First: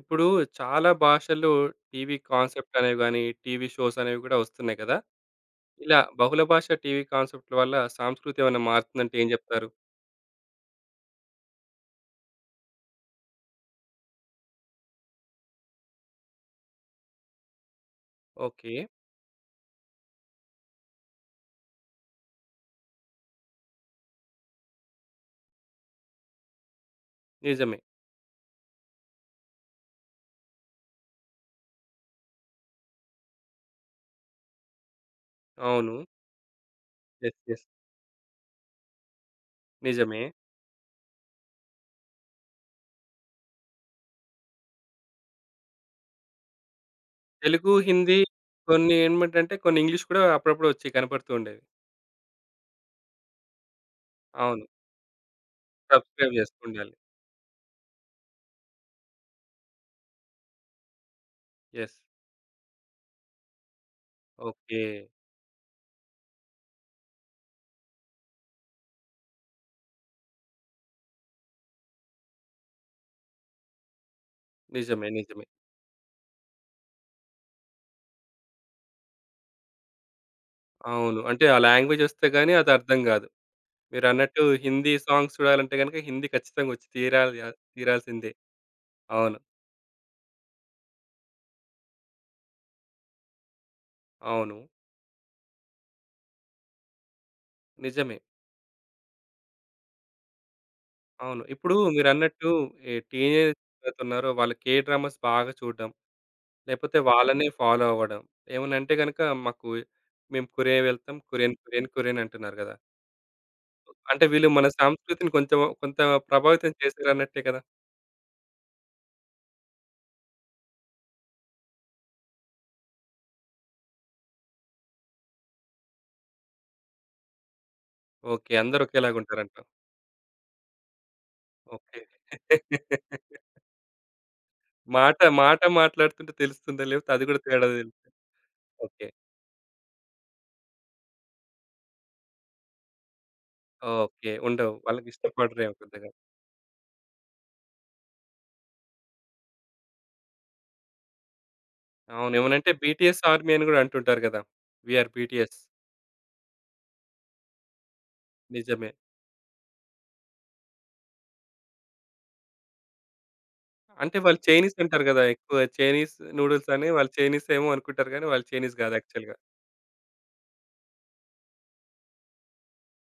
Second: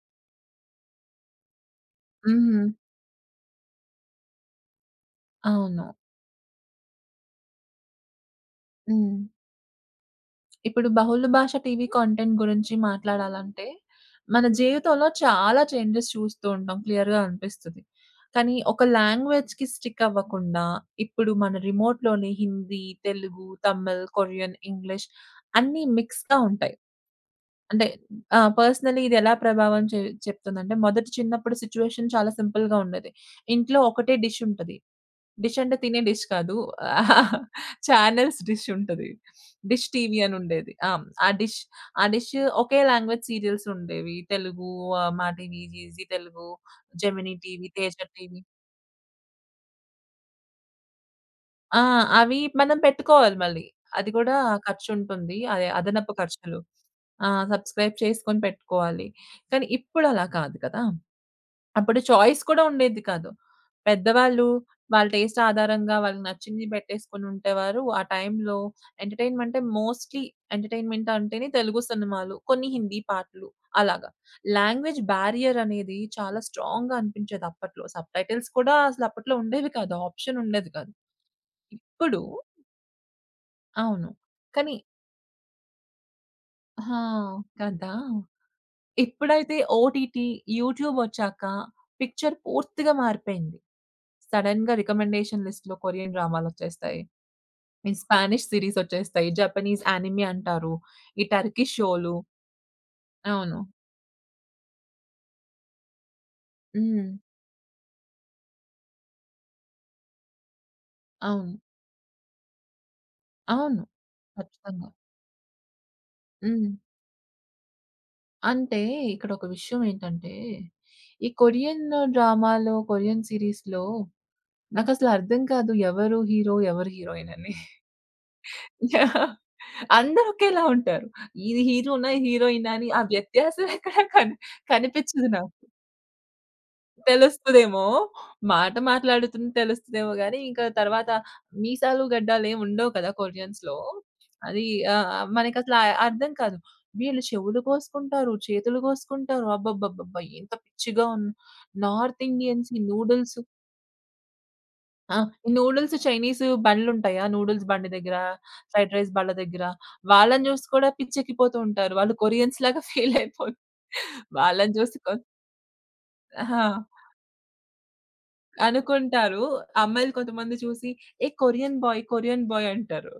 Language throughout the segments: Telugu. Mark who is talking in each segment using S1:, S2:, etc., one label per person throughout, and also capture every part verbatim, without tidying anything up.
S1: ఇప్పుడు చాలా భాషల్లో టీవీ
S2: హ్మ్.
S1: కాన్సెప్ట్ అనేవి గాని, టీవీ షోస్ అనేవి కూడా వస్తున్నాయి కదా!
S2: అవును.
S1: ఇలా బహుళ భాష టీవీ కాన్సెప్ట్‌ల వల్ల సంస్కృతి ఏమైనా మారుతుందంటే
S2: హ్మ్.
S1: ఏం జెప్తారు?
S2: ఇప్పుడు బహుళ భాష టీవీ కంటెంట్ గురించి మాట్లాడాలంటే, మన జీవితంలో చాలా చేంజెస్ చూస్తూ ఉంటాం. క్లియర్‌గా అనిపిస్తది. కానీ
S1: ఓకే.
S2: ఒక లాంగ్వేజ్‌కి స్టిక్ అవ్వకుండా, ఇప్పుడు మన రిమోట్‌లోనే హిందీ, తెలుగు, తమిళ్, కొరియన్, ఇంగ్లీష్ అన్నీ మిక్స్‌గా ఉంటాయి.
S1: నిజమే.
S2: అంటే ఆహ్, పర్సనల్లీ ఇది ఎలా ప్రభావం చే చెప్తుందంటే, మొదట చిన్నప్పుడు సిట్యుయేషన్ చాలా సింపుల్‌గా ఉండేది. ఇంట్లో ఒకటే డిష్ ఉంటది. డిష్ అంటే
S1: అవును.
S2: తినే డిష్ కాదు.
S1: యెస్. యెస్.
S2: చానెల్స్ డిష్ ఉంటది. డిష్ టీవీ
S1: నిజమే.
S2: అని ఉండేది. ఆ! ఆ డిష్ ఆ డిష్ ఒకే లాంగ్వేజ్ సీరియల్స్ ఉండేవి. తెలుగు, ఆహ్, Maa TV, Zee Telugu, Gemini TV,
S1: Telugu,
S2: Teja
S1: Hindi
S2: TV.
S1: కొన్ని ఏమిటంటే కొన్ని ఇంగ్లీష్ కూడా అప్పుడప్పుడు వచ్చి కనపడుతూ ఉండేవి.
S2: ఆ! అవి మనం పెట్టుకోవాలి మళ్ళీ. అది కూడా
S1: అవును.
S2: ఖర్చుంటుంది. అదే అదనపు
S1: సబ్‌స్క్రైబ్
S2: ఖర్చులు.
S1: జేసుకుండాలి.
S2: ఆ! సబ్స్క్రైబ్ చేసుకొని పెట్టుకోవాలి. కానీ ఇప్పుడలా కాదు కదా!
S1: యెస్.
S2: అప్పుడు చాయిస్ కూడా ఉండేది కాదు. పెద్దవాళ్ళు
S1: ఓకే.
S2: వాళ్ళ టేస్ట్ ఆధారంగా వాళ్ళకి నచ్చింది పెట్టేసుకొని ఉంటేవారు. ఆ టైంలో ఎంటర్‌టైన్‌మెంటే మోస్ట్‌లీ ఎంటర్‌టైన్‌మెంట్ అంటేనే తెలుగు సినిమాలు, కొన్ని హిందీ పాటలు అలాగా. లాంగ్వేజ్
S1: నిజమే. నిజమే.
S2: బారియర్ అనేది చాలా స్ట్రాంగ్‌గా అనిపించేది అప్పట్లో. సబ్‌టైటిల్స్ కూడా అసలు అప్పట్లో ఉండేవి కాదు. ఆప్షన్ ఉండేది కాదు.
S1: అవును. అంటే ఆ లాంగ్వేజ్
S2: ఇప్పుడు
S1: వస్తే గాని అది అర్థం గాదు.
S2: అవును.
S1: మీరన్నట్టు
S2: కానీ
S1: హిందీ సాంగ్స్ చూడాలంటే గనుక హిందీ ఖచ్చితంగా వచ్చి
S2: ఆ!
S1: తీరాలి ఆహ్,
S2: కదా!
S1: తీరాల్సిందే. అవును.
S2: ఎప్పుడైతే ఓటీటీ, యూట్యూబ్ ఒచ్చాక పిక్చర్ పూర్తిగా మారిపోయింది.
S1: అవును.
S2: సడెన్‌గా రికమెండేషన్ లిస్ట్‌లో కొరియన్ డ్రామాలొచ్చేస్తాయి. ఈ
S1: నిజమే.
S2: స్పానిష్ సీరీసొచ్చేస్తాయి. జపనీస్ యానిమి అంటారు. ఈ
S1: అవును. ఇప్పుడు
S2: టర్కిష్ షోలు.
S1: మీరన్నట్టు ఈ
S2: అవును.
S1: టీనేజర్స్ ఎవరైతున్నారో వాళ్ళు కే డ్రామాస్ బాగా చూడడం. లేపోతే
S2: హ్మ్.
S1: వాళ్ళనే ఫాలో అవ్వడం. ఏమనంటే గనక మాకు మేము కొరియా వెళ్తాం. కొరియన్,
S2: అవును.
S1: కొరియన్, కొరియన్ అంటున్నారు గదా!
S2: అవును.
S1: అంటే వీళ్ళు మన
S2: ఖచ్చితంగా.
S1: సంస్కృతిని కొంచెం కొంత ప్రభావితం
S2: హ్మ్.
S1: చేశారన్నట్టే కదా!
S2: అంటే ఇక్కడ ఒక విషయం ఏంటంటే, ఈ కొరియన్ డ్రామాలో, కొరియన్ సీరీస్‌లో నాకసలు అర్థం కాదు ఎవరు హీరో? ఎవరు హీరోయిన్ అని.
S1: ఓకే. అందరూ ఒకేలాగుంటారంటావు.
S2: అందరూ ఒకేలా ఉంటారు. ఇది
S1: ఓకే.
S2: హీరోనా? హీరోయినా? అని ఆ వ్యత్యాసం ఎక్కడ కని
S1: మాట,
S2: కనిపించదు నాకు.
S1: మాట మాట్లాడుతుంటే తెలుస్తుందా? లేపోతే అది గూడా తేడా
S2: తెలుస్తదేమో.
S1: తెలుస్తదా?
S2: మాట
S1: ఓకే.
S2: మాట్లాడుతుంది తెలుస్తదేమో గానీ, ఇంకా తర్వాత మీసాలు, గడ్డాలేమి ఉండవు కదా! కొరియన్స్‌లో.
S1: ఓకే.
S2: అది
S1: ఉండవు.
S2: ఆహ్, ఆహ్,
S1: వాళ్ళకిష్టపడరేమో
S2: మనకసల
S1: పెద్దగా.
S2: అర్థం కాదు. వీళ్ళు చెవులు కోసుకుంటారు, చేతులు కోసుకుంటారు. అబ్బబ్బబ్బబ్బా! ఎంత పిచ్చిగా ఉన్ నార్త్
S1: అవును. ఏమనంటే
S2: ఇండియన్స్‌కి
S1: బీటీఎస్
S2: నూడిల్స్
S1: ఆర్మీ అని గూడా అంటుంటారు గదా! వి ఆర్
S2: ఆ!
S1: బీటీఎస్.
S2: నూడిల్స్ చైనీస్ బండ్లుంటాయి. ఆ నూడిల్స్ బండి దగ్గర,
S1: నిజమే.
S2: ఫ్రైడ్ రైస్ బండ్ల దగ్గర వాళ్ళని చూసి కూడా పిచ్చెక్కిపోతూ ఉంటారు. వాళ్ళు కొరియన్స్ లాగా ఫీల్ అయిపోతు
S1: అంటే వాళ్ళు
S2: వాళ్ళని
S1: చైనీస్
S2: చూసి
S1: అంటారు
S2: కొ
S1: గదా! ఎక్కువ చైనీస్ నూడిల్స్
S2: ఆ!
S1: అని వాళ్ళు చైనీస్ ఏమో అనుకుంటారు గానీ, వాళ్ళు చైనీస్ గాదు యాక్చువల్‌గా.
S2: అనుకుంటారు. అమ్మాయిలు కొంతమంది చూసి ఏ కొరియన్ బాయ్, కొరియన్ బాయ్ అంటారు.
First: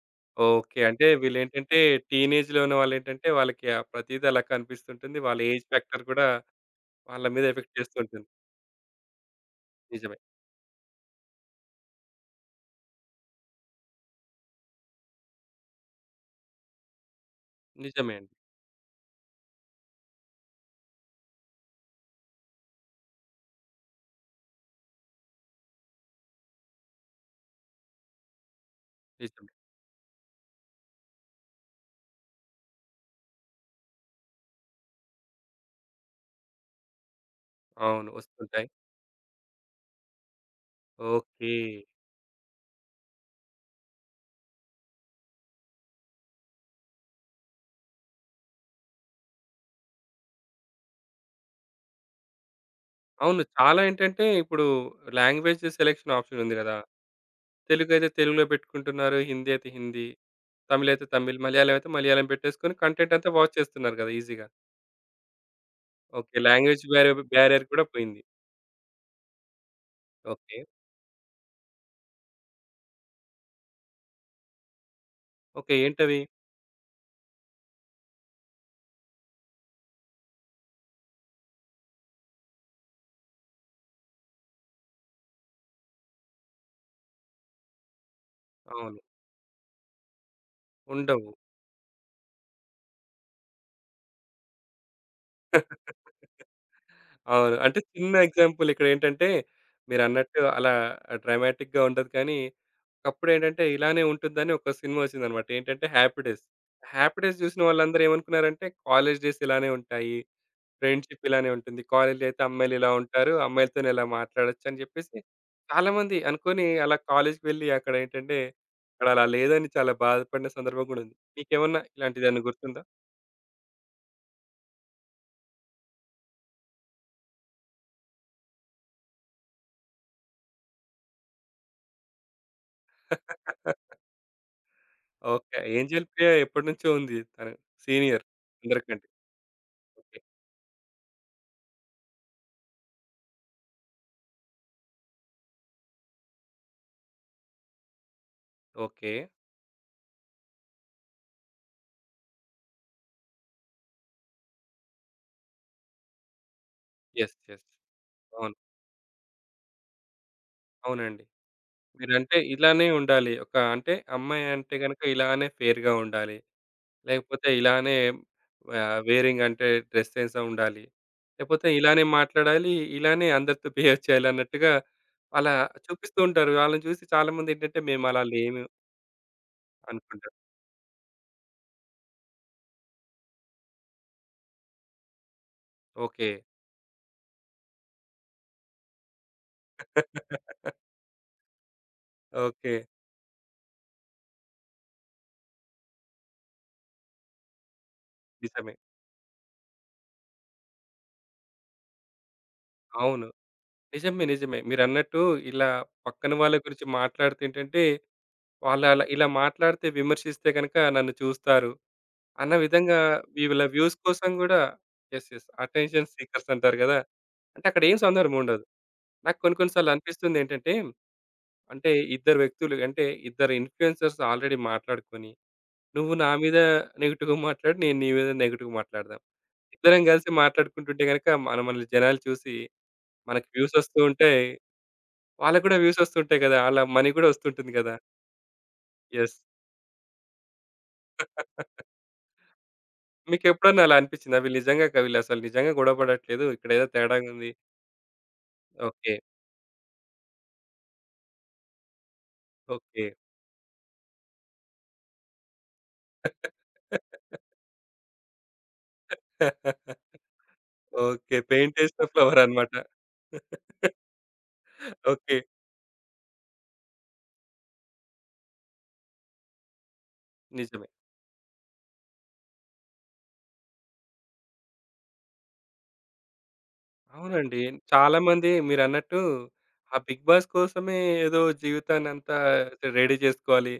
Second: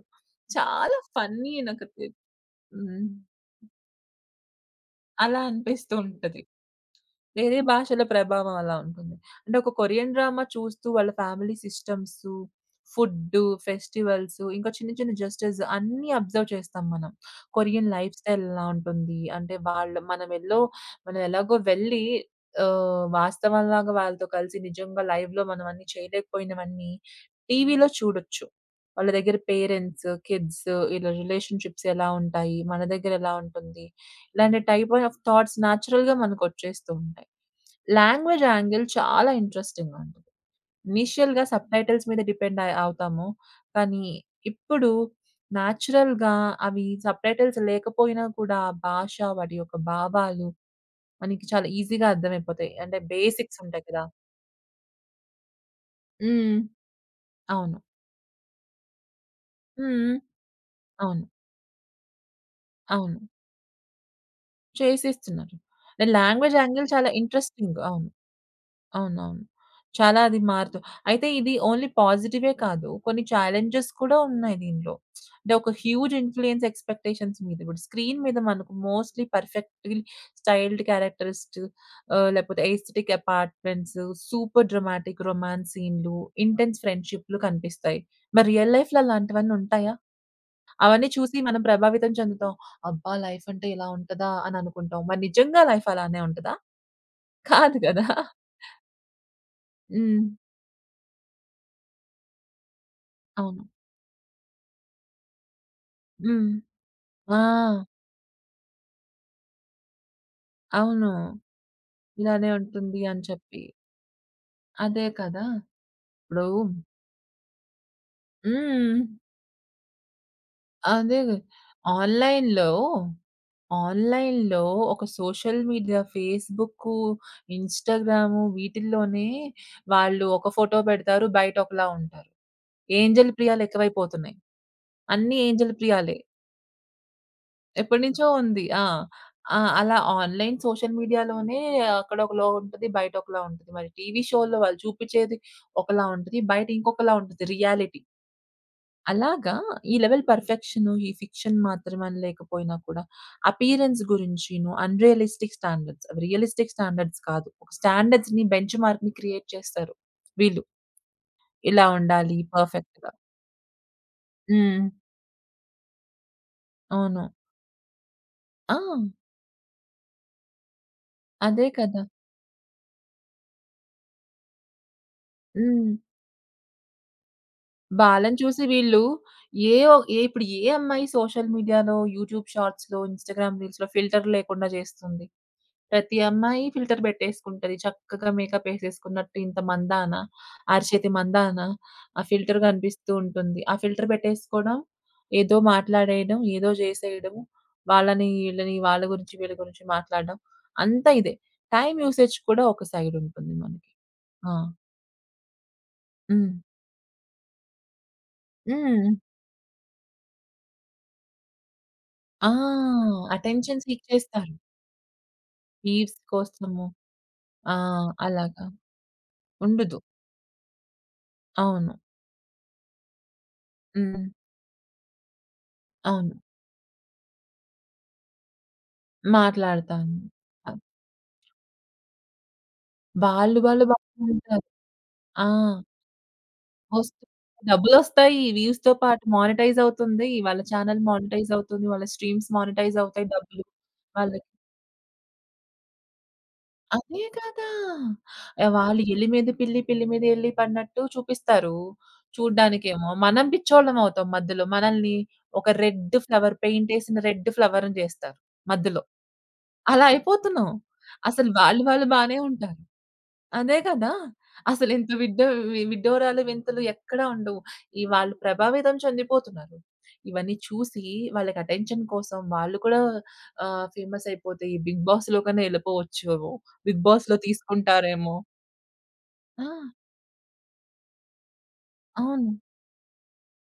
S1: ఓకే.
S2: చాలా
S1: అంటే
S2: ఫన్నీ
S1: వీళ్ళేంటంటే
S2: నాకు తె
S1: టీనేజ్‌లో ఉన్న
S2: హ్మ్.
S1: వాళ్ళేంటంటే వాళ్ళకి ఆ ప్రతీది అలా కనిపిస్తుంటుంది. వాళ్ళ
S2: అలా
S1: ఏజ్
S2: అనిపిస్తూ
S1: ఫ్యాక్టర్ గూడా
S2: ఉంటది.
S1: వాళ్ళ మీద
S2: వేరే
S1: ఎఫెక్ట్
S2: భాషల
S1: చేస్తుంటుంది.
S2: ప్రభావం అలా ఉంటుంది. అంటే ఒక కొరియన్
S1: నిజమే.
S2: డ్రామా చూస్తూ వాళ్ళ ఫ్యామిలీ సిస్టమ్సు, ఫుడ్డు, ఫెస్టివల్సు, ఇంకా చిన్న చిన్న జస్టిస్ అన్నీ అబ్జర్వ్ చేస్తాం మనం. కొరియన్
S1: నిజమే
S2: లైఫ్
S1: అండి.
S2: స్టైల్ ఎలా ఉంటుంది? అంటే వాళ్ళు మనం ఎల్లో మనం ఎలాగో వెళ్లి ఆహ్, వాస్తవంలాగా వాళ్ళతో కలిసి నిజంగా లైవ్‌లో మనం అన్నీ చేయలేకపోయినవన్నీ టీవీలో చూడొచ్చు. వాళ్ళ దగ్గర
S1: నిజమే.
S2: పేరెంట్స్, కిడ్స్ ఇలా రిలేషన్‌షిప్స్ ఎలా ఉంటాయి? మన దగ్గర ఎలా ఉంటుంది? ఇలాంటి టైప్ ఆఫ్ థాట్స్ నేచురల్‌గా మనకొచ్చేస్తూ ఉంటాయి.
S1: అవును.
S2: లాంగ్వేజ్
S1: వస్తుంటాయి.
S2: యాంగిల్ చాలా ఇంట్రెస్టింగ్‌గా ఉంటది. ఇనీషియల్‌గా
S1: ఓకే.
S2: సబ్‌టైటిల్స్ మీద డిపెండ్ అయ్ అవుతాము. కానీ ఇప్పుడు నేచురల్‌గా అవి సబ్‌టైటిల్స్ లేకపోయినా కూడా భాష, వాటి యొక్క భావాలు మనకి చాలా ఈజీగా అర్థమైపోతాయి. అంటే
S1: అవును.
S2: బేసిక్స్
S1: చాలా
S2: ఉంటాయి కదా!
S1: ఏంటంటే ఇప్పుడు లాంగ్వేజ్ సెలక్షన్ ఆప్షన్ ఉంది
S2: హ్మ్.
S1: గదా!
S2: అవును.
S1: తెలుగు అయితే తెలుగులో పెట్టుకుంటున్నారు. హిందీ అయితే హిందీ.
S2: హ్మ్.
S1: తమిళ్ అయితే
S2: అవును.
S1: తమిళ్. మలయాళం అయితే మలయాళం పెట్టేసుకొని కంటెంట్
S2: అవును.
S1: అంతా వాచ్ చేస్తున్నారు కదా! ఈజీగా.
S2: చేసేస్తున్నారు.
S1: ఓకే.
S2: లాంగ్వేజ్
S1: లాంగ్వేజ్
S2: యాంగిల్ చాలా
S1: బ్యారియర్ బ్యారియర్
S2: ఇంట్రెస్టింగ్.
S1: కూడా
S2: అవును.
S1: పోయింది.
S2: అవునవును. చాలా అది
S1: ఓకే.
S2: మారుతూ అయితే ఇది ఓన్లీ పాజిటివే కాదు. కొన్ని ఛాలెంజెస్ కూడా ఉన్నాయి దీనిలో. అంటే ఒక
S1: ఓకే.
S2: హ్యూజ్
S1: ఏంటవి?
S2: ఇన్‌ఫ్లూయన్స్ ఎక్స్‌పెక్టేషన్స్ మీద ఇప్పుడు స్క్రీన్ మీద మనకు మోస్ట్‌లీ పర్ఫెక్ట్‌లీ స్టైల్డ్ క్యారెక్టరిస్ట్ ఆహ్, లేకపోతే aesthetic apartments, super dramatic romance సీన్‌లు, ఇంటెన్స్ ఫ్రెండ్‌షిప్‌లు కనిపిస్తాయి. మరి రియల్
S1: అవును.
S2: లైఫ్‌లో అలాంటివన్నీ ఉంటాయా? అవన్నీ
S1: ఉండవు.
S2: చూసి మనం ప్రభావితం చెందుతాం. అబ్బా! లైఫ్ అంటే ఇలా ఉంటదా అని అనుకుంటాం. మరి నిజంగా లైఫ్ అలానే ఉంటదా?
S1: అవును.
S2: కాదు
S1: అంటే
S2: కదా!
S1: చిన్న ఎగ్జాంపుల్ ఇక్కడేంటంటే
S2: హ్మ్.
S1: మీరన్నట్టు అలా డ్రామాటిక్‌గా ఉండదు కానీ, ఒకప్పుడేంటంటే
S2: అవును.
S1: ఇలానే ఉంటుందని ఒక సినిమా ఒచ్చిందన్నమాట. ఏంటంటే 'హ్యాపీ డేస్.'
S2: హ్మ్.
S1: 'హ్యాపీ
S2: ఆ!
S1: డేస్' చూసిన వాళ్ళందరూ ఏమనుకున్నారంటే కాలేజ్ డేస్ ఇలానే ఉంటాయి.
S2: అవును.
S1: ఫ్రెండ్‌షిప్ ఇలానే ఉంటుంది. కాలేజ్‌లో అయితే
S2: ఇలానే
S1: అమ్మాయిలు ఇలా
S2: ఉంటుంది అని
S1: ఉంటారు.
S2: చెప్పి.
S1: అమ్మాయిలతోని ఇలా మాట్లాడొచ్చు అని
S2: అదే
S1: చెప్పేసి
S2: కదా!
S1: చాలామంది
S2: ఇప్పుడు
S1: అనుకోని అలా కాలేజ్‌కి వెళ్ళి అక్కడ ఏంటంటే
S2: హ్మ్.
S1: అక్కడ అలా లేదని చాలా బాధపడిన సందర్భం గూడా ఉంది.
S2: అదే.
S1: మీకేమన్నా ఇలాంటిదేమన్నా
S2: ఆన్‌లైన్‌లో,
S1: గుర్తుందా?
S2: ఆన్‌లైన్‌లో ఒక సోషల్ మీడియా ఫేస్‌బుక్కు, ఇన్‌స్టాగ్రాము వీటిల్లోనే వాళ్ళు ఒక ఫోటో పెడతారు. బయట ఒకలా ఉంటారు. ఏంజెల్ ప్రియాలు ఎక్కువైపోతున్నాయి. అన్నీ
S1: ఓకే.
S2: ఏంజెల్
S1: ఏంజెల్
S2: ప్రియాలే.
S1: ప్రియా ఎప్పటినుంచో ఉంది. తను సీనియర్
S2: ఎప్పటినుంచో ఉంది. ఆ!
S1: అందరికంటే.
S2: ఆ! అలా
S1: ఓకే.
S2: ఆన్‌లైన్ సోషల్ మీడియాలోనే అక్కడ ఒకలా ఉంటది. బయట ఒకలా ఉంటది. మరి టీవీ షోలో వాళ్ళు చూపిచ్చేది ఒకలా ఉంటది. బయట ఇంకొకలా ఉంటది రియాలిటీ.
S1: ఓకే.
S2: అలాగా ఈ లెవెల్ పర్ఫెక్షన్, ఈ ఫిక్షన్ మాత్రమని లేకపోయినా కూడా అపియరెన్స్ గురించిను అన్‌రియలిస్టిక్ స్టాండర్డ్స్ అవి రియలిస్టిక్ స్టాండర్డ్స్
S1: యెస్.
S2: కాదు.
S1: యెస్.
S2: ఒక స్టాండర్డ్స్‌ని
S1: అవును.
S2: బెంచ్ మార్క్‌ని క్రియేట్ చేస్తారు వీళ్ళు.
S1: అవునండి.
S2: ఇలా
S1: మీరంటే
S2: ఉండాలి
S1: ఇలానే
S2: పర్ఫెక్ట్‌గా.
S1: ఉండాలి. ఒక అంటే అమ్మాయి అంటే
S2: హ్మ్.
S1: గనుక ఇలానే ఫెయిర్‌గా ఉండాలి.
S2: అవును.
S1: లేకపోతే ఇలానే
S2: ఆ!
S1: ఆహ్, వేరింగ్ అంటే డ్రెస్ సెన్స్ ఉండాలి.
S2: అదే
S1: లేకపోతే
S2: కదా!
S1: ఇలానే మాట్లాడాలి, ఇలానే అందరితో బిహేవ్ చేయాలి అన్నట్టుగా అలా
S2: హ్మ్.
S1: చూపిస్తూ ఉంటారు. వాళ్ళని చూసి చాలామంది ఏంటంటే మేము అలా
S2: వాళ్ళని
S1: లేము
S2: చూసి వీళ్ళు ఏ ఒ ఏ
S1: అనుకుంటారు.
S2: ఇప్పుడు ఏ అమ్మాయి సోషల్ మీడియాలో, యూట్యూబ్ షార్ట్స్‌లో, ఇన్‌స్టాగ్రామ్ రీల్స్‌లో ఫిల్టర్ లేకుండా చేస్తుంది? ప్రతి
S1: ఓకే.
S2: అమ్మాయి ఫిల్టర్ పెట్టేసుకుంటది. చక్కగా మేకప్ ఏసేసుకున్నట్టు ఇంత మందాన, అరచేతి మందాన ఆ ఫిల్టర్
S1: ఓకే.
S2: కనిపిస్తూ ఉంటుంది. ఆ ఫిల్టర్ పెట్టేసుకోవడం, ఏదో మాట్లాడేయడం, ఏదో చేసేయడం, వాళ్ళని,
S1: నిజమే.
S2: వీళ్ళని, వాళ్ళ గురించి, వీళ్ళ గురించి మాట్లాడడం అంతా ఇదే. టైమ్ యూసేజ్ కూడా ఒక సైడ్
S1: అవును.
S2: ఉంటుంది మనకి.
S1: నిజమే.
S2: ఆ!
S1: నిజమే. మీరన్నట్టు ఇలా పక్కన
S2: హ్మ్.
S1: వాళ్ళ గురించి మాట్లాడితే ఏంటంటే, వాళ్ళు అలా
S2: హ్మ్.
S1: ఇలా మాట్లాడితే విమర్శిస్తే గనక నన్ను చూస్తారు.
S2: ఆ!
S1: అన్న విధంగా వీళ్ళ
S2: అటెన్షన్
S1: వ్యూస్
S2: సీక్
S1: కోసం
S2: చేస్తారు.
S1: గూడా yes. Yes. Attention
S2: leaves
S1: seekers అంటారు
S2: కోసము.
S1: గదా! అంటే
S2: ఆ!
S1: అక్కడ ఏం సందర్భం ఉండదు.
S2: అలాగా.
S1: నాకు కొన్ని కొన్ని సార్లు
S2: ఉండదు.
S1: అనిపిస్తుందేంటంటే, అంటే
S2: అవును.
S1: ఇద్దరు వ్యక్తులు అంటే ఇద్దరు ఇన్‌ఫ్లుయెన్సర్స్
S2: హ్మ్.
S1: ఆల్రెడీ మాట్లాడుకొని, నువ్వు నా
S2: అవును.
S1: మీద నెగెటివ్‌గా మాట్లాడు. నేను నీ మీద నెగెటివ్‌గా మాట్లాడదాం. ఇద్దరం
S2: మాట్లాడతాను.
S1: గలిసి
S2: ఆహ్,
S1: మాట్లాడుకుంటుంటే గనక మన మనల్ని జనాలు చూసి మనకి
S2: వాళ్ళు
S1: వ్యూస్
S2: వాళ్ళు
S1: వస్తూ ఉంటాయి.
S2: బాగుంటారు. ఆ!
S1: వాళ్ళకి గూడా వ్యూస్ వస్తుంటాయి గదా! ఆళ్ళ మనీ
S2: వస్తు
S1: గూడా వస్తుంటుంది గదా!
S2: డబ్బులొస్తాయి. వ్యూస్‌తో పాటు
S1: యెస్.
S2: మానిటైజ్ అవుతుంది. వాళ్ళ ఛానెల్ మానిటైజ్ అవుతుంది. వాళ్ళ స్ట్రీమ్స్ మానిటైజ్ అవుతాయి. డబ్బులు
S1: మీకెప్పుడన్నా అలా అనిపిచ్చిందా?
S2: వాళ్ళకి.
S1: వీళ్ళు నిజంగా క వీళ్ళసలు నిజంగా గొడవ పడట్లేదు. ఇక్కడేదో
S2: అదే
S1: తేడాగుంది.
S2: కదా! ఆహ్, వాళ్ళు
S1: ఓకే.
S2: ఎలి మీద పిల్లి, పిల్లి మీద ఎలి పడినట్టు చూపిస్తారు.
S1: ఓకే.
S2: చూడ్డానికేమో. మనం పిచ్చోళ్ళం అవుతాం మధ్యలో. మనల్ని ఒక రెడ్ ఫ్లవర్ పెయింట్ ఏసిన రెడ్ ఫ్లవర్‌ని చేస్తారు మధ్యలో. అలా అయిపోతున్నాం.
S1: ఓకే.
S2: అసలు వాళ్ళు
S1: పెయింటేసిన
S2: వాళ్ళు బానే
S1: ఫ్లవరనమాట.
S2: ఉంటారు. అదే కదా! అసలు ఇంత
S1: ఓకే.
S2: విడ్డ వి విడ్డూరాలు వింతలు ఎక్కడా ఉండవు. ఈ వాళ్ళు ప్రభావితం చెందిపోతున్నారు. ఇవన్నీ
S1: నిజమే.
S2: చూసి వాళ్ళకి అటెన్షన్ కోసం వాళ్ళు కూడా ఆహ్, ఫేమస్ అయిపోతే ఈ బిగ్ బాస్‌లో కన్నా ఎళ్ళిపోవచ్చేమో. బిగ్ బాస్‌లో
S1: అవునండి.
S2: తీసుకుంటారేమో.
S1: చాలామంది మీరన్నట్టు
S2: ఆ!
S1: ఆ 'బిగ్ బాస్' కోసమే ఏదో జీవితాన్నంతా
S2: అవును.
S1: రెడీ చేసుకోవాలి.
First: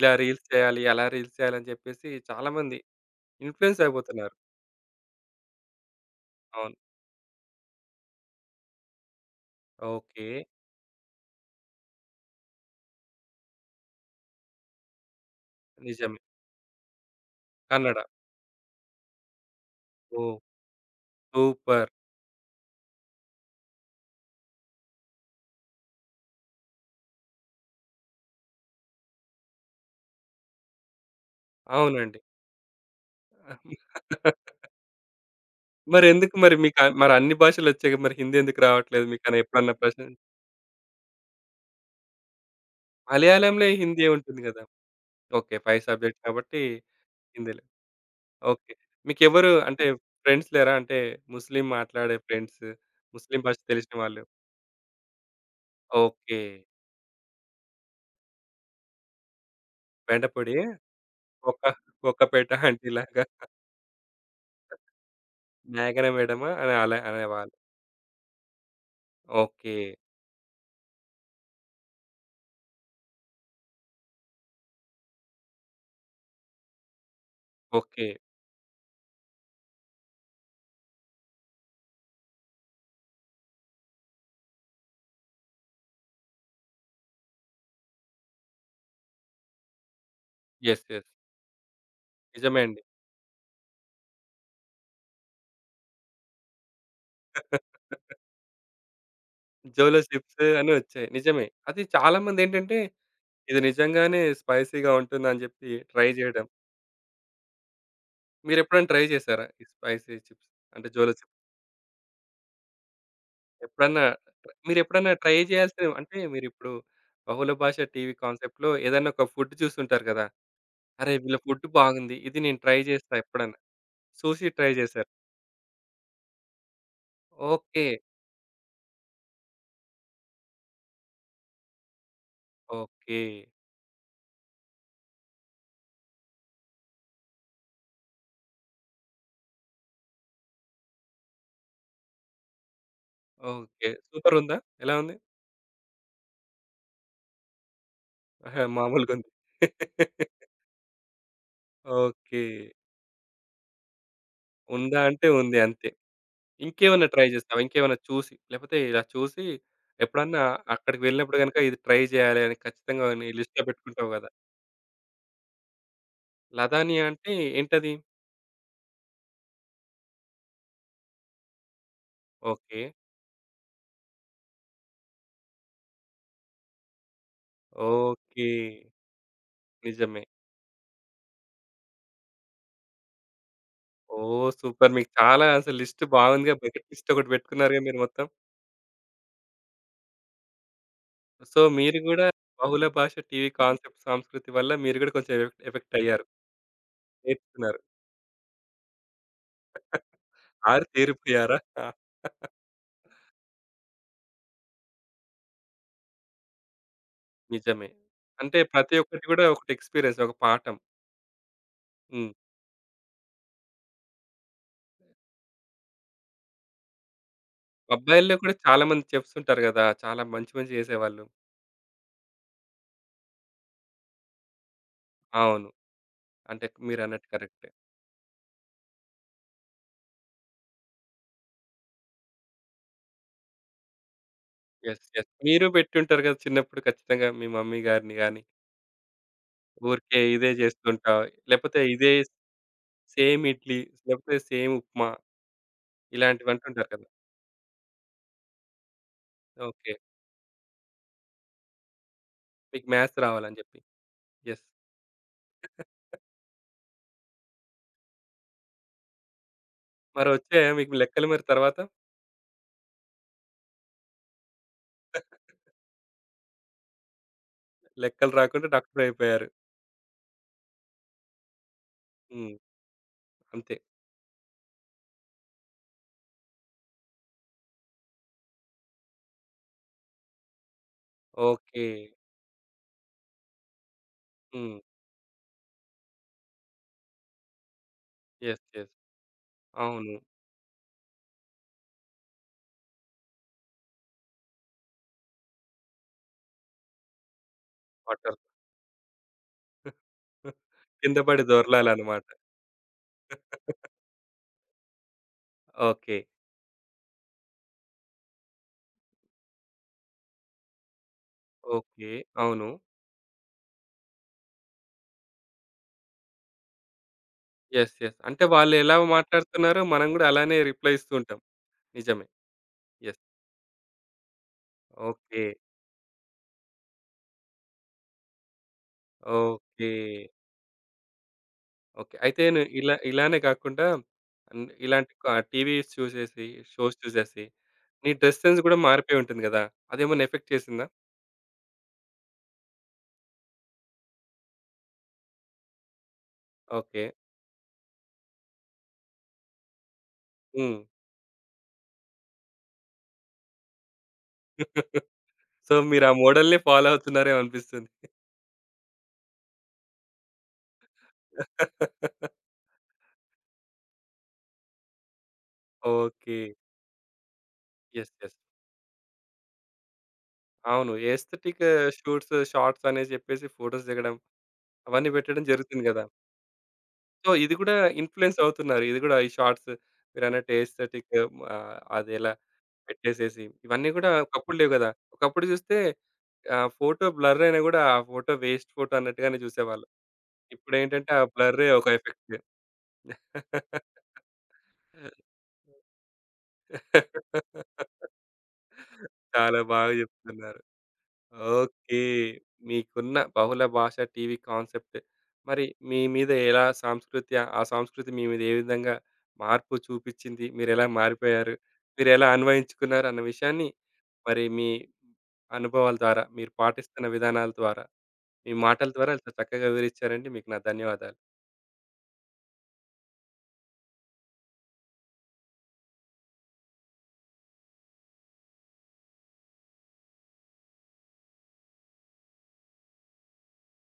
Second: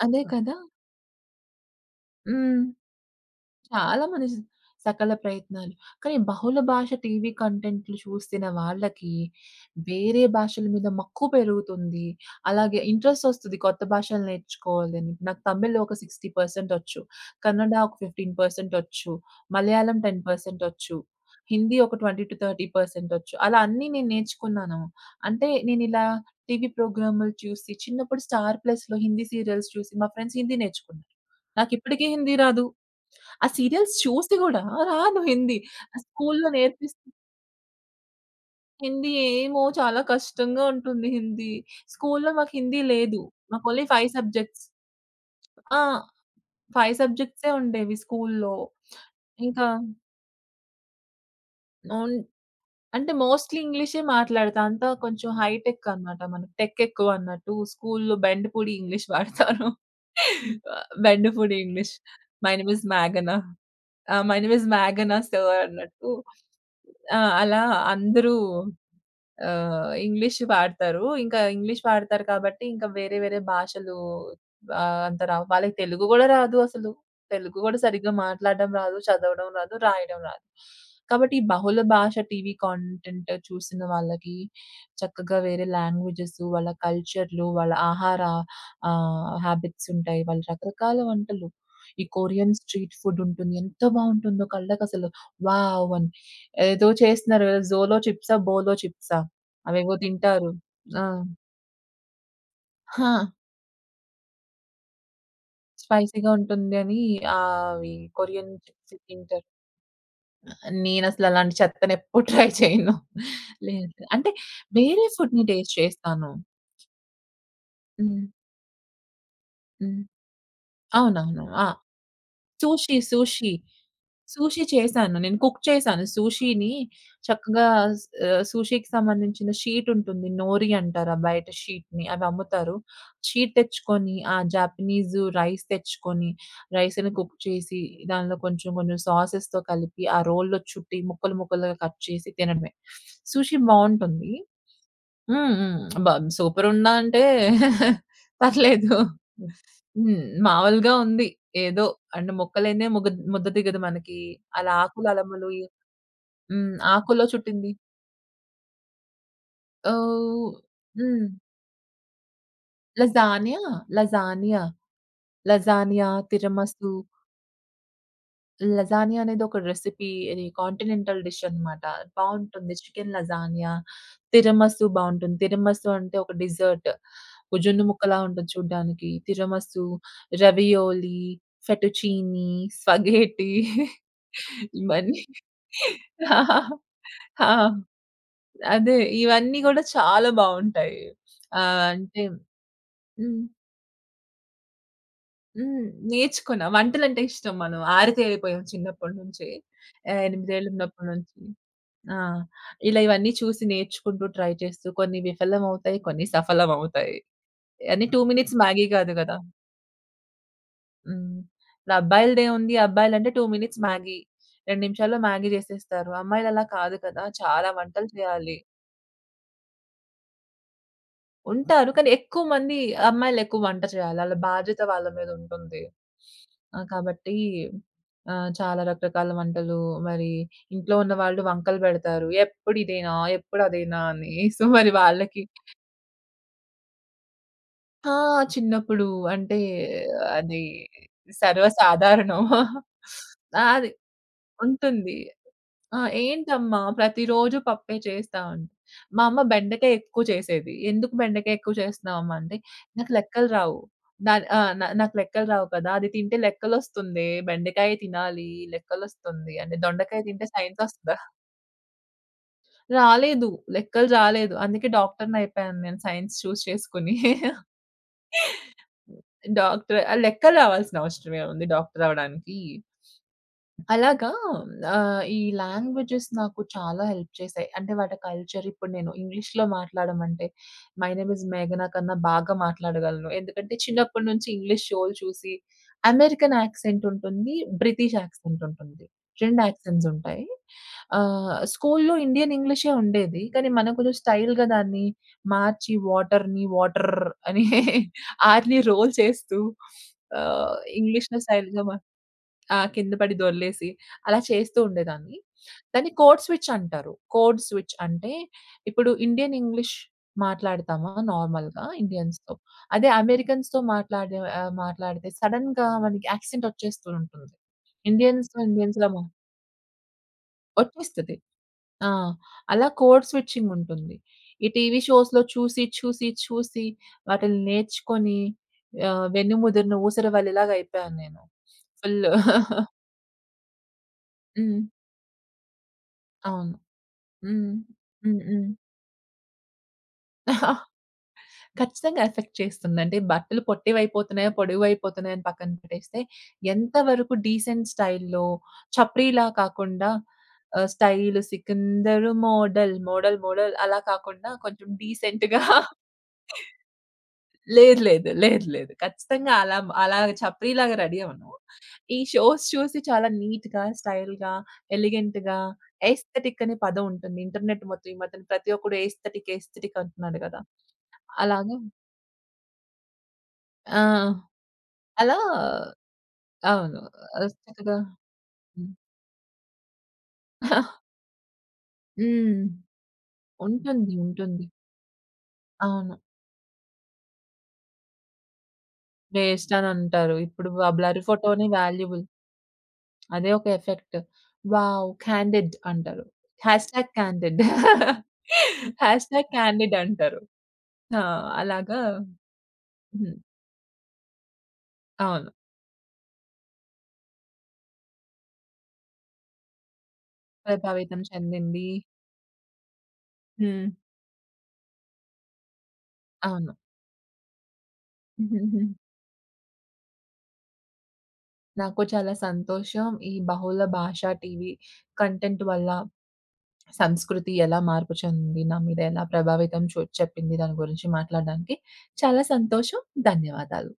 S1: ఇలా
S2: అదే
S1: రీల్స్
S2: కదా!
S1: చేయాలి, అలా రీల్స్ చేయాలని చెప్పేసి
S2: హ్మ్.
S1: చాలామంది ఇన్‌ఫ్లుయెన్స్
S2: చాలా మంది
S1: అయిపోతున్నారు.
S2: స్ సకల ప్రయత్నాలు. కానీ బహుళ
S1: అవును.
S2: భాష టీవీ కంటెంట్లు చూసిన వాళ్ళకి వేరే
S1: ఓకే.
S2: భాషల మీద మక్కువ పెరుగుతుంది. అలాగే ఇంట్రెస్ట్ ఒస్తది కొత్త భాషలు నేర్చుకోవాలని. నాకు తమిళ్ ఒక
S1: నిజమే.
S2: అరవై శాతం ఒచ్చు. కన్నడ ఒక
S1: కన్నడ.
S2: పదిహేను శాతం ఒచ్చు. మలయాళం
S1: ఓహ్!
S2: పది శాతం ఒచ్చు. హిందీ
S1: సూపర్.
S2: ఒక ఇరవై-ముప్ఫై శాతం ఒచ్చు. అలా అన్నీ నేను నేర్చుకున్నాను. అంటే నేనిలా టీవీ ప్రోగ్రాములు చూసి చిన్నప్పుడు 'స్టార్ ప్లస్‌లో' హిందీ సీరియల్స్ చూసి మా ఫ్రెండ్స్ హిందీ నేర్చుకున్నారు. నాకిప్పటికి
S1: అవునండి.
S2: హిందీ రాదు. ఆ సీరియల్స్ చూసి గూడా రాదు హిందీ. ఆ
S1: మరెందుకు
S2: స్కూల్‌లో
S1: మరి మీకు
S2: నేర్పిస్తు
S1: మరి అన్ని భాషలొచ్చాయిగా మరి హిందీ ఎందుకు రావట్లేదు
S2: హిందీ
S1: మీకని
S2: ఏమో
S1: ఎప్పుడన్నా
S2: చాలా
S1: ప్రశ్న
S2: కష్టంగా ఉంటుంది హిందీ. స్కూల్‌లో మాకు హిందీ లేదు.
S1: మలయాళంలో
S2: మాకు ఓన్లీ
S1: హిందీ
S2: ఐదు
S1: ఉంటుంది గదా!
S2: సబ్జెక్ట్స్.
S1: ఓకే.
S2: ఆ!
S1: ఐదు సబ్జెక్ట్ కాబట్టి
S2: ఐదు సబ్జెక్ట్సే
S1: హిందీలో.
S2: ఉండేవి స్కూల్‌లో.
S1: ఓకే. మీకెవరు
S2: ఇంకా
S1: అంటే ఫ్రెండ్స్ లేరా? అంటే ముస్లిం
S2: ఓన్
S1: మాట్లాడే ఫ్రెండ్స్,
S2: అంటే
S1: ముస్లిం భాష
S2: మోస్ట్‌లీ
S1: తెలిసిన
S2: ఇంగ్లీషే
S1: వాళ్ళు.
S2: మాట్లాడతా. అంతా కొంచెం హైటెక్ అనమాట.
S1: ఓకే.
S2: మనకు టెక్ ఎక్కువ అన్నట్టు. స్కూల్‌లో బెండపూడి ఇంగ్లీష్ వాడతారు.
S1: బెండపొడి,
S2: ఆహ్, Bendapudi
S1: కొక్క
S2: English.
S1: కొక్కపేట
S2: my name is
S1: ఆంటీలాగా
S2: మేఘన. ఆహ్, మై నేమ్ ఈస్ మేఘన సర్
S1: మేఘన
S2: అన్నట్టు.
S1: మేడమా అని అలా
S2: ఆ!
S1: అనేవాళ్ళు.
S2: అలా అందరూ
S1: ఓకే.
S2: ఆహ్, ఇంగ్లీష్ వాడతారు. ఇంకా ఇంగ్లీష్ వాడతారు కాబట్టి, ఇంకా వేరే వేరే భాషలు ఆహ్, అంత రావు. వాళ్ళకి తెలుగు గూడా రాదు అసలు. తెలుగు గూడా
S1: ఓకే.
S2: సరిగ్గా మాట్లాడడం రాదు, చదవడం రాదు, రాయడం రాదు. కాబట్టి ఈ బహుళ భాష టీవీ కాంటెంట్ చూసిన వాళ్ళకి చక్కగా వేరే లాంగ్వేజెస్, వాళ్ళ కల్చర్‌లు, వాళ్ళ ఆహార ఆహ్, హాబిట్స్ ఉంటాయి. వాళ్ళ
S1: యెస్.
S2: రకరకాల
S1: యెస్.
S2: వంటలు. ఈ కొరియన్
S1: నిజమే అండి.
S2: స్ట్రీట్ ఫుడ్ ఉంటుంది. ఎంత బావుంటుందో కళ్ళకసలు వావ్! అని. ఏదో చేస్తున్నారు కదా! జోలో చిప్సా? బోలో చిప్సా? అవేవో
S1: జోలో చిప్స్
S2: తింటారు.
S1: అని
S2: ఆ!
S1: వచ్చాయి. నిజమే. అది చాలా మందేంటంటే
S2: ఆ!
S1: ఇది నిజంగానే స్పైసీగా ఉంటుందని జెప్పి ట్రై
S2: స్పైసీగా
S1: జేయడం.
S2: ఉంటుంది అని ఆహ్, అవి కొరియన్
S1: మీరెప్పుడైనా
S2: చిప్స్
S1: ట్రై జేసారా?
S2: తింటారు.
S1: ఈ స్పైసీ చిప్స్ అంటే జోలో
S2: నేనసలు
S1: చిప్స్?
S2: అలాంటి చెత్తనెప్పుడు ట్రై చేయను. లేదు.
S1: ఎప్పుడన్నా
S2: అంటే వేరే
S1: మీరెప్పుడన్నా ట్రై
S2: ఫుడ్‌ని టేస్ట్
S1: చేయాల్సినవి అంటే
S2: చేస్తాను.
S1: మీరిప్పుడు బహుళ భాష టీవీ
S2: హ్మ్.
S1: కాన్సెప్ట్‌లో ఏదైనా ఒక ఫుడ్
S2: హ్మ్.
S1: చూసుంటారు కదా! అరే! వీళ్ళ
S2: అవునవును.
S1: ఫుడ్
S2: ఆ!
S1: బాగుంది. ఇది నేను ట్రై
S2: సుషి,
S1: చేస్తా
S2: సుషి.
S1: ఎప్పుడన్నా. సూషి
S2: సుషి
S1: ట్రై చేశారు.
S2: చేశాను. నేను కుక్ చేశాను. సుషిని చక్కగా
S1: ఓకే.
S2: స్ ఆహ్, సుషికి సంబంధించిన షీట్ ఉంటుంది. నోరి అంటారు ఆ బయట షీట్‌ని. అవి అమ్ముతారు.
S1: ఓకే.
S2: షీట్ తెచ్చుకొని, ఆ జాపనీస్ రైస్ తెచ్చుకొని, రైస్‌ని కుక్ చేసి, దానిలో కొంచెం కొంచెం సాసెస్‌తో కలిపి, ఆ రోల్లో చుట్టి ముక్కలు ముక్కలుగా కట్ చేసి తినడమే. సుషి
S1: ఓకే.
S2: బావుంటుంది.
S1: సూపర్ ఉందా? ఎలా ఉంది?
S2: హ్మ్. హ్మ్. అబ్బా! సూపరుందా అంటే
S1: అహా!
S2: పర్లేదు.
S1: మామూలుగుంది.
S2: హ్మ్. మామూలుగా ఉంది. ఏదో అండ్
S1: ఓకే.
S2: మొక్కలేనిదే మొగ్గ ముద్ద దిగదు మనకి. అలా
S1: ఉందా
S2: ఆకులు
S1: అంటే
S2: అలమలు
S1: ఉంది అంతే.
S2: హ్మ్.
S1: ఇంకేమన్నా ట్రై
S2: ఆకుల్లో
S1: చేస్తావా?
S2: చుట్టింది.
S1: ఇంకేమన్నా చూసి లేకపోతే ఇలా చూసి ఎప్పుడన్నా
S2: ఓహ్!
S1: అక్కడికి
S2: హ్మ్.
S1: వెళ్ళినప్పుడు గనుక ఇది ట్రై చేయాలి అని ఖచ్చితంగా నీ
S2: లజానియా,
S1: లిస్ట్‌లో పెట్టుకుంటావు కదా!
S2: Lasagne, lasagne, తిరమసు.
S1: లదాని అంటే ఏంటది?
S2: లజానియా అనేది ఒక రెసిపీ. ఇది కాంటినెంటల్ డిష్ అన్నమాట. బావుంటుంది.
S1: ఓకే.
S2: చికెన్ లజానియా, తిరమసు బావుంటుంది. తిరమసు అంటే ఒక డిజర్ట్. ఒక జున్ను ముక్కలా
S1: ఓకే.
S2: ఉంటది చూడ్డానికి. తిరమసు,
S1: నిజమే.
S2: రవియోలీ, ఫెటుచీనీ, స్పగేటీ
S1: ఓహ్! సూపర్. మీకు
S2: ఇవన్నీ
S1: చాలా అసలు లిస్ట్ బాగుందిగా.
S2: ఆ!
S1: బకెట్ లిస్ట్ ఒకటి
S2: ఆ!
S1: పెట్టుకున్నారుగా మీరు మొత్తం.
S2: అదే. ఇవన్నీ గూడా చాలా బావుంటాయి.
S1: సో,
S2: ఆహ్,
S1: మీరు
S2: అంటే
S1: గూడా బహుళ భాష
S2: హ్మ్.
S1: టీవీ కాన్సెప్ట్ సంస్కృతి వల్ల మీరు గూడా కొంచెం ఎఫెక్ట్
S2: హ్మ్.
S1: ఎఫెక్ట్ అయ్యారు.
S2: నేర్చుకున్నా. వంటలంటే ఇష్టం
S1: నేర్చుకున్నారు.
S2: మనం. ఆరితేరిపోయాం చిన్నప్పటి నుంచే. ఆహ్, ఎనిమిది ఏళ్ళు
S1: ఆరి
S2: ఉన్నప్పటి నుంచి.
S1: తేరిపోయారా?
S2: ఆ! ఇలా ఇవన్నీ చూసి నేర్చుకుంటూ ట్రై చేస్తూ కొన్ని విఫలమవుతాయి, కొన్ని సఫలమవుతాయి.
S1: నిజమే.
S2: అన్ని రెండు మినిట్స్
S1: అంటే
S2: మ్యాగీ
S1: ప్రతి
S2: కాదు
S1: ఒక్కటి
S2: గదా!
S1: గూడా ఒకటి ఎక్స్‌పీరియన్స్ ఒక పాఠం.
S2: హ్మ్. ఇప్పుడు
S1: హ్మ్.
S2: అబ్బాయిలదేముంది అబ్బాయిలంటే రెండు మినిట్స్ మ్యాగీ. రెండు నిమిషాల్లో మ్యాగీ చేసేస్తారు. అమ్మాయిలలా కాదు కదా! చాలా వంటలు
S1: అబ్బాయిల్లో కూడా
S2: చేయాలి.
S1: చాలా మంది చెఫ్స్ ఉంటారు గదా! చాలా మంచి మంచి చేసేవాళ్ళు.
S2: ఉంటారు. కానీ ఎక్కువ మంది అమ్మాయిలెక్కువ వంట చేయాలి. ఆళ్ళ బాధ్యత వాళ్ళ మీద
S1: అవును.
S2: ఉంటుంది.
S1: అంటే
S2: ఆ!
S1: మీరన్నట్టు
S2: కాబట్టి
S1: కరెక్టే.
S2: ఆహ్, చాలా రకరకాల వంటలు మరి ఇంట్లో ఉన్న వాళ్ళు వంకలు పెడతారు. ఎప్పుడు ఇదేనా? ఎప్పుడు అదేనా? అని. సో, మరి
S1: యెస్. యెస్.
S2: వాళ్ళకి
S1: మీరు పెట్టుంటారు గదా! చిన్నప్పుడు ఖచ్చితంగా మీ మమ్మీ
S2: ఆ!
S1: గారిని గాని
S2: చిన్నప్పుడు అంటే
S1: ఊరికే ఇదే
S2: అది
S1: చేస్తుంటావు. లేపోతే ఇదే
S2: సర్వసాధారణం.
S1: సేమ్
S2: ఆ!
S1: ఇడ్లీ,
S2: అది
S1: లేపోతే సేమ్ ఉప్మా
S2: ఉంటుంది. ఆ!
S1: ఇలాంటివి
S2: ఏంటమ్మా
S1: అంటుంటారు కదా!
S2: ప్రతిరోజు పప్పే చేస్తా అంటే, మా అమ్మ
S1: ఓకే.
S2: బెండకాయ ఎక్కువ చేసేది. ఎందుకు బెండకాయ ఎక్కువ చేస్తున్నావమ్మా అంటే,
S1: మీకు
S2: నాకు
S1: మ్యాథ్స్
S2: లెక్కలు
S1: రావాలని
S2: రావు.
S1: జెప్పి.
S2: దాని
S1: యెస్.
S2: ఆహ్, నా నాకు లెక్కలు రావు కదా! అది తింటే లెక్కలొస్తుంది. బెండకాయ తినాలి లెక్కలొస్తుంది. అంటే దొండకాయ తింటే
S1: మరొచ్చే
S2: సైన్స్
S1: మీకు
S2: వస్తదా?
S1: లెక్కలు మరి తర్వాత?
S2: రాలేదు. లెక్కలు రాలేదు. అందుకే డాక్టర్‌నయిపోయాను నేను సైన్స్ చూజ్ చేసుకొని.
S1: లెక్కలు రాకుండా డాక్టర్ అయిపోయారు.
S2: డాక్టర్ ఆహ్, లెక్కలు రావాల్సిన అవసరం ఏముంది డాక్టర్
S1: హ్మ్.
S2: అవ్వడానికి?
S1: అంతే.
S2: అలాగా ఆహ్, ఈ లాంగ్వేజెస్ నాకు చాలా హెల్ప్ చేశాయి. అంటే వాటి కల్చర్ ఇప్పుడు నేను ఇంగ్లీష్‌లో మాట్లాడమంటే, మై నేమ్ ఈజ్
S1: ఓకే.
S2: మేఘనా కన్నా బాగా మాట్లాడగలను. ఎందుకంటే చిన్నప్పటి నుంచి
S1: హ్మ్.
S2: ఇంగ్లీష్ షోలు చూసి అమెరికన్ యాక్సెంట్ ఉంటుంది. British accent
S1: yes. యెస్.
S2: ఉంటుంది. రెండు యాక్సెంట్స్
S1: అవును.
S2: ఉంటాయి. ఆహ్, స్కూలులో ఇండియన్ ఇంగ్లీషే ఉండేది. కానీ మనం కొంచెం స్టైల్‌గా దాన్ని మార్చి వాటర్‌ని వాటర్ అని
S1: వాటర్.
S2: ఆర్‌ని రోల్ చేస్తూ ఆహ్,
S1: కింద
S2: ఇంగ్లీష్‌లో
S1: పడి
S2: స్టైల్‌గా మా
S1: దొర్లాలన్నమాట.
S2: ఆ! కింద పడి దొర్లేసి అలా చేస్తూ ఉండేదాన్ని. దాన్ని
S1: ఓకే.
S2: కోడ్ స్విచ్ అంటారు. కోడ్ స్విచ్ అంటే ఇప్పుడు ఇండియన్ ఇంగ్లీష్ మాట్లాడతామా నార్మల్‌గా
S1: ఓకే.
S2: ఇండియన్స్‌తో.
S1: అవును.
S2: అదే అమెరికన్స్‌తో మాట్లాడే ఆహ్, మాట్లాడితే సడెన్‌గా మనకి యాక్సెంట్ వచ్చేస్తూ ఉంటుంది.
S1: యెస్. యెస్. అంటే
S2: ఇండియన్స్‌తో
S1: వాళ్ళెలా
S2: ఇండియన్స్‌లా మా
S1: మాట్లాడుతున్నారో మనం గూడా అలానే రిప్లై ఇస్తూ
S2: వచ్చేస్తది.
S1: ఉంటాం.
S2: ఆ!
S1: నిజమే.
S2: అలా
S1: యెస్.
S2: కోడ్ స్విచ్చింగ్ ఉంటుంది. ఈ టీవీ షోస్‌లో
S1: ఓకే.
S2: చూసి, చూసి, చూసి వాటిని నేర్చుకొని ఆహ్,
S1: ఓకే.
S2: వెన్నుముదిరిన ఊసరవల్లిలాగా అయిపోయాను నేను.
S1: ఓకే.
S2: ఫుల్
S1: అయితే ను ఇలా ఇలానే కాకుండా అన్
S2: హ్మ్.
S1: ఇలాంటి క టీవీ చూసేసి,
S2: అవును.
S1: షోస్ చూసేసి
S2: హ్మ్.
S1: నీ డ్రెస్
S2: హ్మ్.
S1: సెన్స్
S2: హ్మ్.
S1: గూడా మారిపోయి ఉంటుంది గదా! అదేమన్నా ఎఫెక్ట్ చేసిందా?
S2: ఖచ్చితంగా ఎఫెక్ట్ చేస్తుందండి. బట్టలు పొట్టివైపోతున్నాయా, పొడవైపోతున్నాయా అని పక్కన పెట్టేస్తే, ఎంత
S1: ఓకే.
S2: వరకు డీసెంట్ స్టైల్‌లో చప్రీలా కాకుండా
S1: హ్మ్.
S2: ఆహ్, స్టైల్ సికిందరు మోడల్, మోడల్, మోడల్ అలా కాకుండా కొంచెం డీసెంట్‌గా
S1: సో, మీరు ఆ మోడల్‌నే ఫాలో అవుతున్నారేమో అనిపిస్తుంది.
S2: లేదు, లేదు, లేదు, లేదు. ఖచ్చితంగా అలా అలా చప్రీలాగా రెడీ అవ్వను. ఈ షోస్ చూసి చాలా నీట్‌గా, స్టైల్‌గా, ఎలిగెంట్‌గా,
S1: ఓకే.
S2: ఎస్థెటిక్ అనే పదం ఉంటుంది. ఇంటర్నెట్ మొత్తం
S1: యెస్.
S2: ఈ
S1: యెస్.
S2: మధ్యన ప్రతి ఒక్కడు ఎస్థెటిక్, ఎస్థెటిక్ అంటున్నాడు కదా!
S1: అవును. ఎస్థెటిక్
S2: అలాగా
S1: షూట్స్, షార్ట్స్ అనేసి జెప్పేసి ఫోటోస్
S2: ఆ!
S1: దిగడం అవన్నీ
S2: అలా
S1: పెట్టడం జరుగుతుంది గదా!
S2: అవును.
S1: సో,
S2: ఆహ్,
S1: ఇది గూడా
S2: చక్కగా
S1: ఇన్‌ఫ్లూయెన్స్ అవుతున్నారు.
S2: హ్మ్.
S1: ఇది గూడా ఈ షార్ట్స్ మీరన్నట్టు ఎస్థెటిక్ ఆహ్, అదెలా
S2: హ్మ్.
S1: పెట్టేసేసి ఇవన్నీ గూడా
S2: ఉంటుంది.
S1: ఒకప్పుడు
S2: ఉంటుంది.
S1: లేవు గదా! ఒకప్పుడు జూస్తే
S2: అవును.
S1: ఆ ఫోటో బ్లర్ అయినా గూడా, ఆ ఫోటో వేస్ట్ ఫోటో అన్నట్టుగానే
S2: వేస్ట్
S1: జూసేవాళ్ళం.
S2: అని అంటారు. ఇప్పుడు ఆ
S1: ఇప్పుడేంటంటే, ఆ
S2: బ్లర్
S1: బ్లర్రే
S2: ఫోటోని
S1: ఒక
S2: వాల్యుబుల్
S1: ఎఫెక్ట్.
S2: అదే ఒక ఎఫెక్ట్. వావ్! క్యాండిడ్ అంటారు. Hashtag candid. హ్యాష్‌ట్యాగ్
S1: చాలా బాగా
S2: క్యాండిడ్ అంటారు.
S1: జెప్తున్నారు.
S2: ఆ! అలాగా
S1: ఓకే. మీకున్న
S2: హ్మ్.
S1: బహుళ భాష టీవీ కాన్సెప్ట్,
S2: అవును.
S1: మరి మీ మీద ఎలా సంస్కృతి ఆ సంస్కృతి మీ మీద ఏ విధంగా మార్పు చూపిచ్చింది? మీరెలా
S2: ప్రభావితం
S1: మారిపోయారు?
S2: చెందింది.
S1: మీరెలా అన్వయించుకున్నారు? అన్న విషయాన్ని,
S2: హ్మ్.
S1: మరి మీ అనుభవాల ద్వారా, మీరు
S2: అవును.
S1: పాటిస్తున్న విధానాల ద్వారా మీ మాటల ద్వారా ఇంత చక్కగా వివరించారండి. మీకు నా ధన్యవాదాలు.
S2: నాకు చాలా సంతోషం. ఈ బహుళ భాషా టీవీ కంటెంట్ వల్ల. సంస్కృతి ఎలా మార్పు చెంది, నా మీద ఎలా ప్రభావితం చూ చెప్పింది దాని గురించి మాట్లాడడానికి చాలా సంతోషం. ధన్యవాదాలు.